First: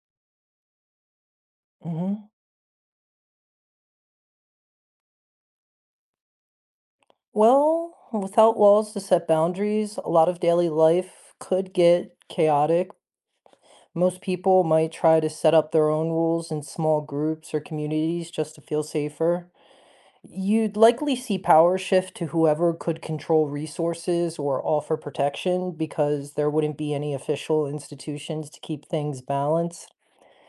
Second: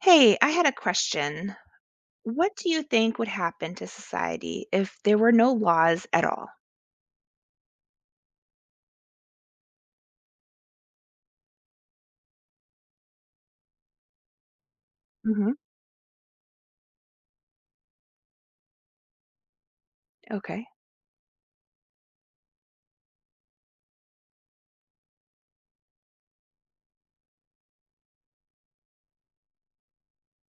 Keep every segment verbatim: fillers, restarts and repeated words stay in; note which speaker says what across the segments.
Speaker 1: Hey, I had a question.
Speaker 2: Hmm.
Speaker 1: What do you think would happen to society if there were no laws at all?
Speaker 2: Well, without walls to set boundaries, a lot of daily life could get chaotic. Most people might try to
Speaker 1: Hmm.
Speaker 2: set up their own rules in small groups or communities just to feel safer.
Speaker 1: Okay.
Speaker 2: You'd likely see power shift to whoever could control resources or offer protection because there wouldn't be any official institutions to keep things balanced.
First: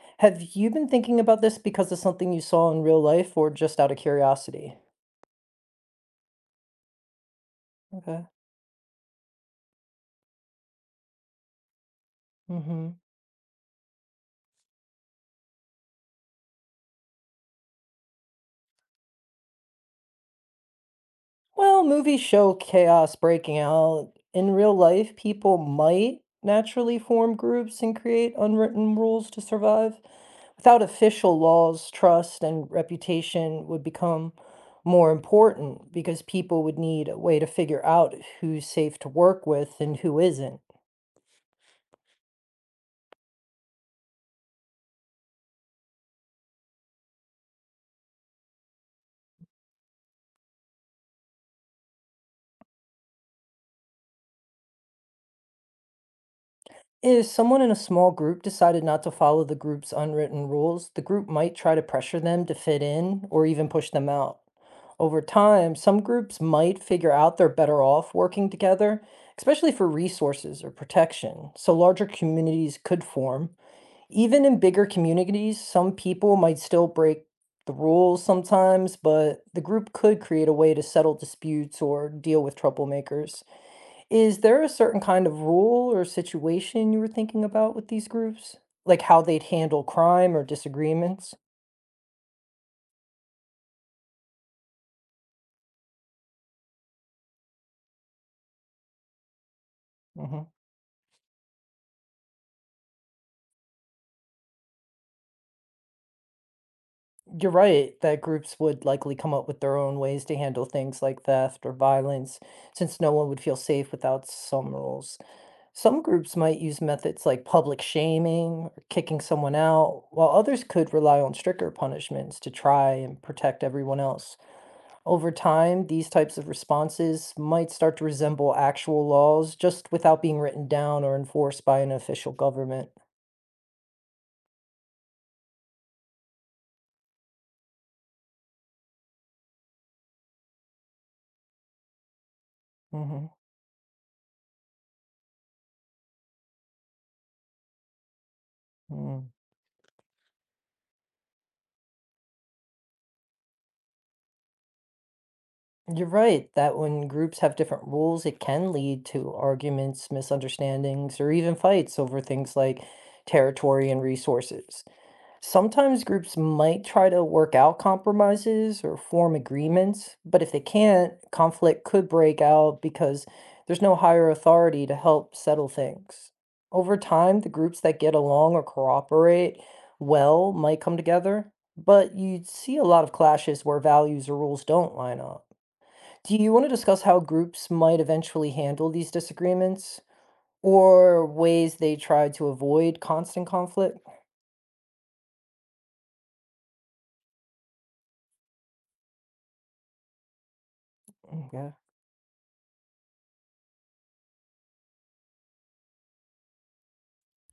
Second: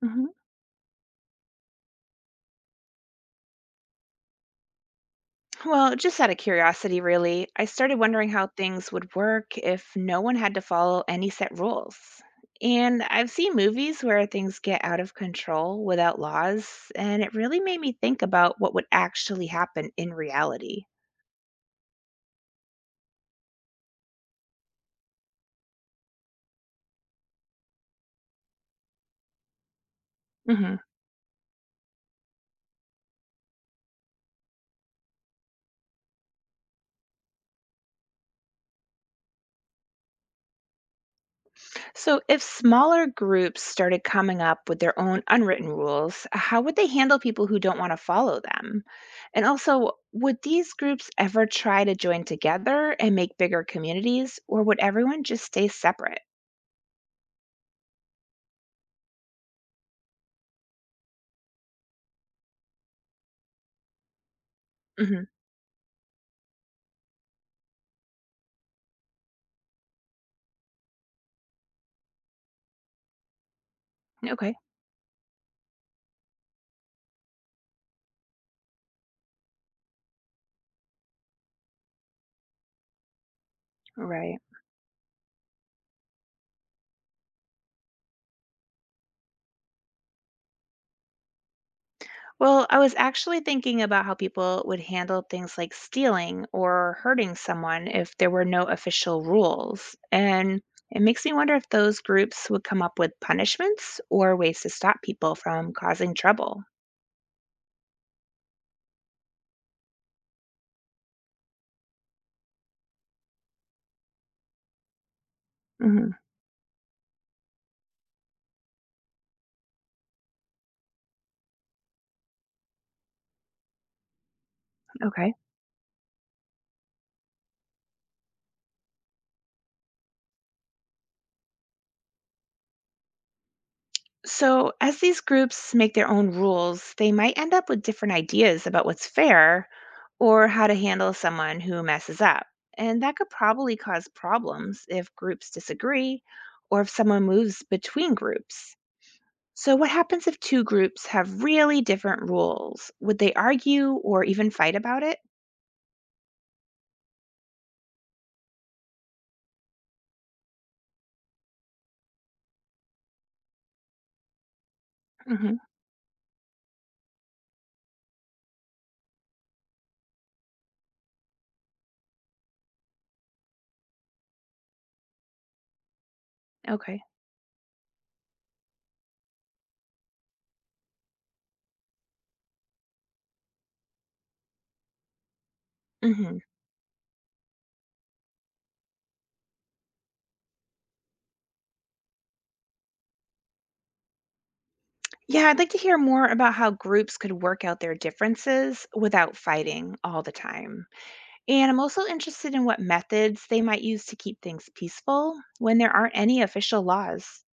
Speaker 1: Hmm.
Speaker 2: Have you been thinking about this because of something you saw in real life or just out of curiosity?
Speaker 1: Well, just out of curiosity, really, I started
Speaker 2: Okay.
Speaker 1: wondering how things would work if no one had to follow any set rules.
Speaker 2: Mm-hmm.
Speaker 1: And I've seen movies where things get out of control without laws, and it really made me think about what would actually happen in reality.
Speaker 2: Well, movies show chaos breaking out. In real life, people might naturally form groups and create unwritten rules to survive. Without official laws, trust and reputation would become more important because people would need a way to figure out who's safe to work with and who isn't.
Speaker 1: So, if smaller groups started coming up with their own unwritten rules, how would they handle people who don't want to follow them? And also, would these groups ever try to join together and make bigger communities, or would everyone just stay separate?
Speaker 2: If someone in a small group decided not to follow the group's unwritten rules, the group might try to pressure them to fit in or even push them out. Over
Speaker 1: Hmm.
Speaker 2: time, some groups might figure out they're better off working together, especially for resources or protection, so larger communities could form. Even
Speaker 1: Okay,
Speaker 2: in bigger communities, some people might still break the rules sometimes, but the group could create a way to settle disputes or deal with troublemakers. Is
Speaker 1: right.
Speaker 2: there a certain kind of rule or situation you were thinking about with these groups? Like how they'd handle crime or disagreements?
Speaker 1: Well, I was actually thinking about how people would handle things like stealing or hurting someone if there were no official rules.
Speaker 2: Hmm.
Speaker 1: And it makes me wonder if those groups would come up with punishments or ways to stop people from causing trouble.
Speaker 2: You're right that groups would likely come up with their own ways to handle things like theft or violence, since no one would feel safe without some rules. Some
Speaker 1: Hmm.
Speaker 2: groups might use methods like public shaming or kicking someone out, while others could rely on stricter punishments to try and protect everyone else. Over
Speaker 1: Okay.
Speaker 2: time, these types of responses might start to resemble actual laws just without being written down or enforced by an official government.
Speaker 1: So, as these groups make their own rules, they might end up with different ideas about what's fair or how to handle someone who messes up. And that
Speaker 2: Hmm.
Speaker 1: could probably cause problems if groups disagree or if someone moves between groups.
Speaker 2: You're
Speaker 1: So, what happens if two groups have really different rules? Would they argue or even fight about it?
Speaker 2: right that when groups have different rules, it can lead to arguments, misunderstandings, or even fights over things like territory and resources.
Speaker 1: Hmm.
Speaker 2: Sometimes groups might try to work out compromises or form agreements, but if they can't, conflict could break out because there's no higher authority to help settle things. Over
Speaker 1: Okay.
Speaker 2: time, the groups that get along or cooperate well might come together, but you'd see a lot of clashes where values or rules don't line up. Do
Speaker 1: Hmm.
Speaker 2: you want to discuss how groups might eventually handle these disagreements or ways they try to avoid constant conflict?
Speaker 1: Yeah, I'd like to hear more about how groups could work out their differences without fighting all the time.
Speaker 2: Mm, yeah.
Speaker 1: And I'm also interested in what methods they might use to keep things peaceful when there aren't any official laws.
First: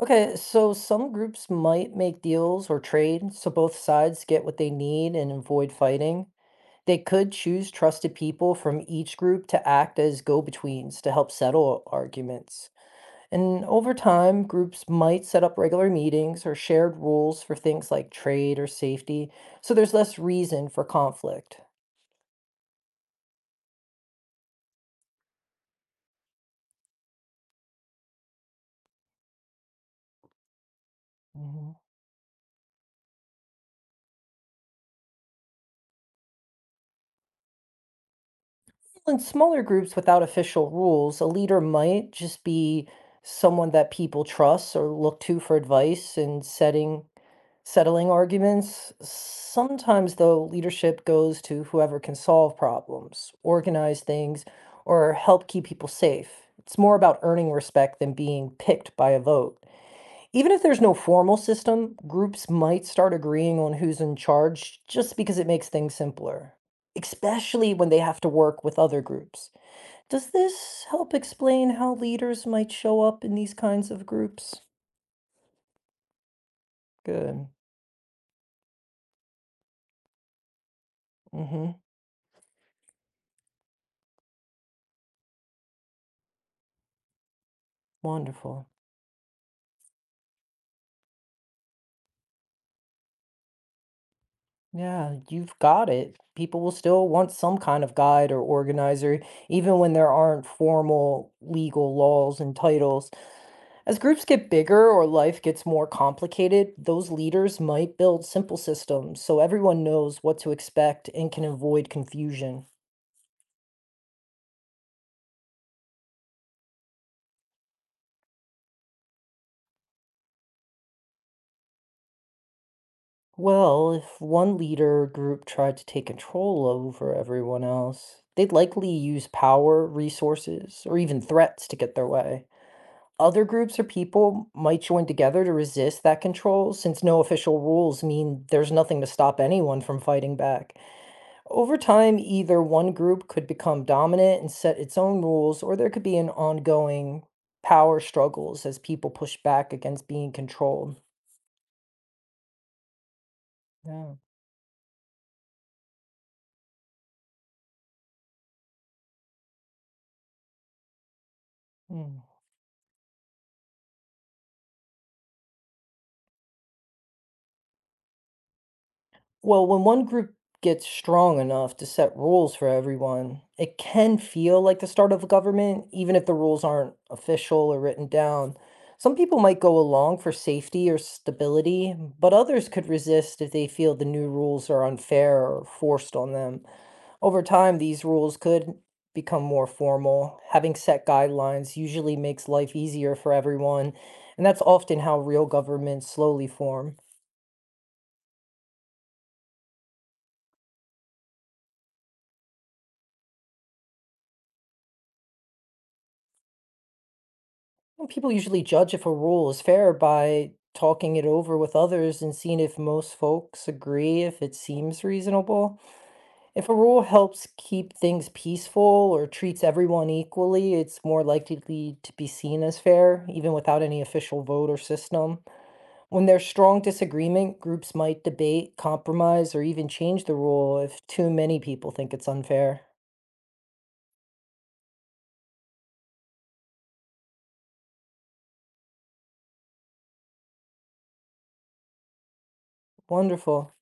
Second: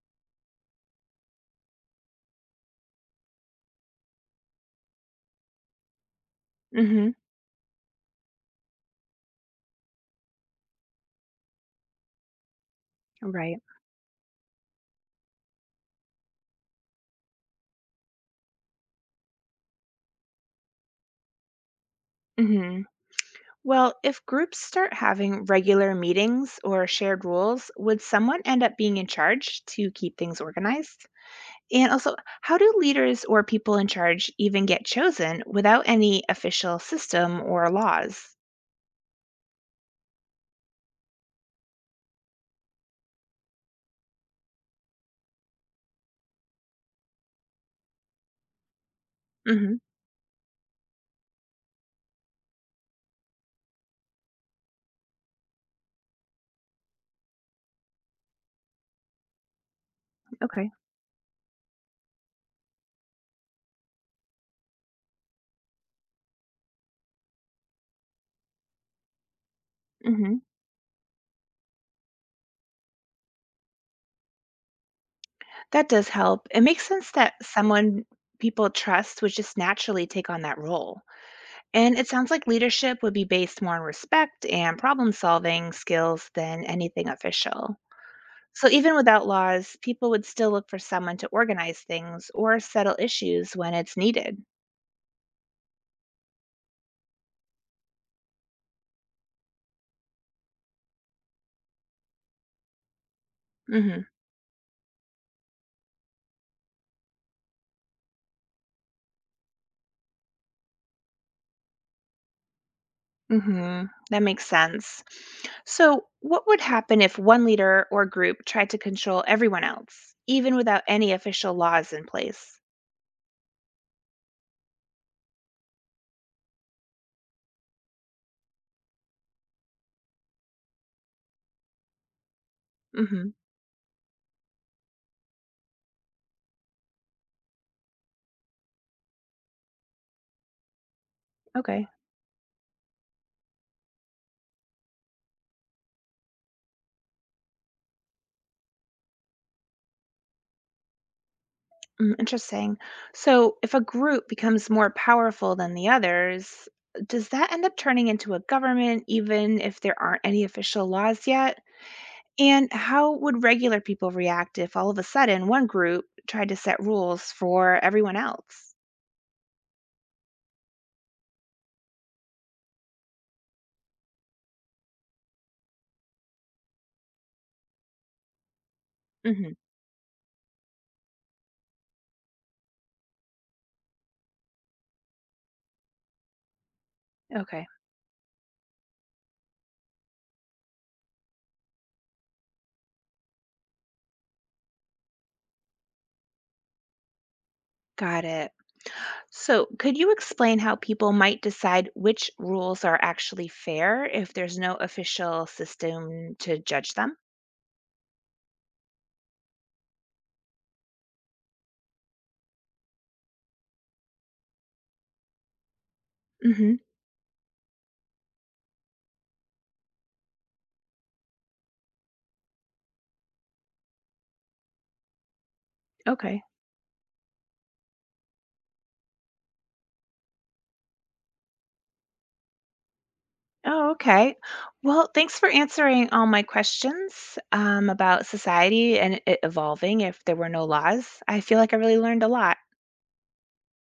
Speaker 2: Okay, so some groups might make deals or trade so both sides get what they need and avoid fighting. They
Speaker 1: Mhm.
Speaker 2: could choose trusted people from each group to act as go-betweens to help settle arguments.
Speaker 1: Right.
Speaker 2: And over time, groups might set up regular meetings or shared rules for things like trade or safety, so there's less reason for conflict.
Speaker 1: Mhm. Well, if groups start having regular meetings or shared rules, would someone end up being in charge to keep things organized? And also, how do leaders or people in charge even get chosen without any official system or laws?
Speaker 2: In smaller groups without official rules, a leader might just be someone that people trust or look to for advice in setting settling arguments.
Speaker 1: Mhm.
Speaker 2: Sometimes, though, leadership goes to whoever can solve problems, organize things, or help keep people safe. It's more about earning respect than being picked by a vote. Even if
Speaker 1: Okay.
Speaker 2: there's no formal system, groups might start agreeing on who's in charge just because it makes things simpler, especially when they have to work with other groups. Does
Speaker 1: Hmm.
Speaker 2: this help explain how leaders might show up in these kinds of groups?
Speaker 1: That does help. It makes sense that
Speaker 2: Good.
Speaker 1: someone people trust would just naturally take on that role.
Speaker 2: Mm-hmm.
Speaker 1: And it sounds like leadership would be based more on respect and problem solving skills than anything official. So
Speaker 2: Wonderful.
Speaker 1: even without laws, people would still look for someone to organize things or settle issues when it's needed.
Speaker 2: Yeah, you've got it. People will still want some kind of guide or organizer, even when there aren't formal legal laws and titles. As
Speaker 1: Hmm.
Speaker 2: groups get bigger or life gets more complicated, those leaders might build simple systems so everyone knows what to expect and can avoid confusion.
Speaker 1: Hmm. That makes sense. So what would happen if one leader or group tried to control everyone else, even without any official laws in place?
Speaker 2: Well, if one leader group tried to take control over everyone else, they'd likely use power, resources, or even threats to get their way.
Speaker 1: Hmm.
Speaker 2: Other groups or people might join together to resist that control, since no official rules mean there's nothing to stop anyone from fighting back. Over
Speaker 1: Okay.
Speaker 2: time, either one group could become dominant and set its own rules, or there could be an ongoing power struggles as people push back against being controlled.
Speaker 1: Mm, interesting. So, if a
Speaker 2: Yeah.
Speaker 1: group becomes more powerful than the others, does that end up turning into a government, even if there aren't any official laws yet?
Speaker 2: Mm.
Speaker 1: And how would regular people react if all of a sudden one group tried to set rules for everyone else?
Speaker 2: Well, when one group gets strong enough to set rules for everyone, it can feel like the start of a government, even if the rules aren't official or written down. Some people
Speaker 1: Hmm.
Speaker 2: might go along for safety or stability, but others could resist if they feel the new rules are unfair or forced on them. Over
Speaker 1: Okay,
Speaker 2: time, these rules could become more formal. Having set guidelines usually makes life easier for everyone, and that's often how real governments slowly form.
Speaker 1: got it. So, could you explain how people might decide which rules are actually fair if there's no official system to judge them?
Speaker 2: Well, people usually judge if a rule is fair by talking it over with others and seeing if most folks agree, if it seems reasonable. If a
Speaker 1: Hmm.
Speaker 2: rule helps keep things peaceful or treats everyone equally, it's more likely to be seen as fair, even without any official vote or system. When
Speaker 1: Okay.
Speaker 2: there's strong disagreement, groups might debate, compromise, or even change the rule if too many people think it's unfair.
Speaker 1: Oh, okay. Well, thanks for answering all my questions um, about society and it evolving if there were no laws. I feel like I really learned a lot.
Speaker 2: Wonderful.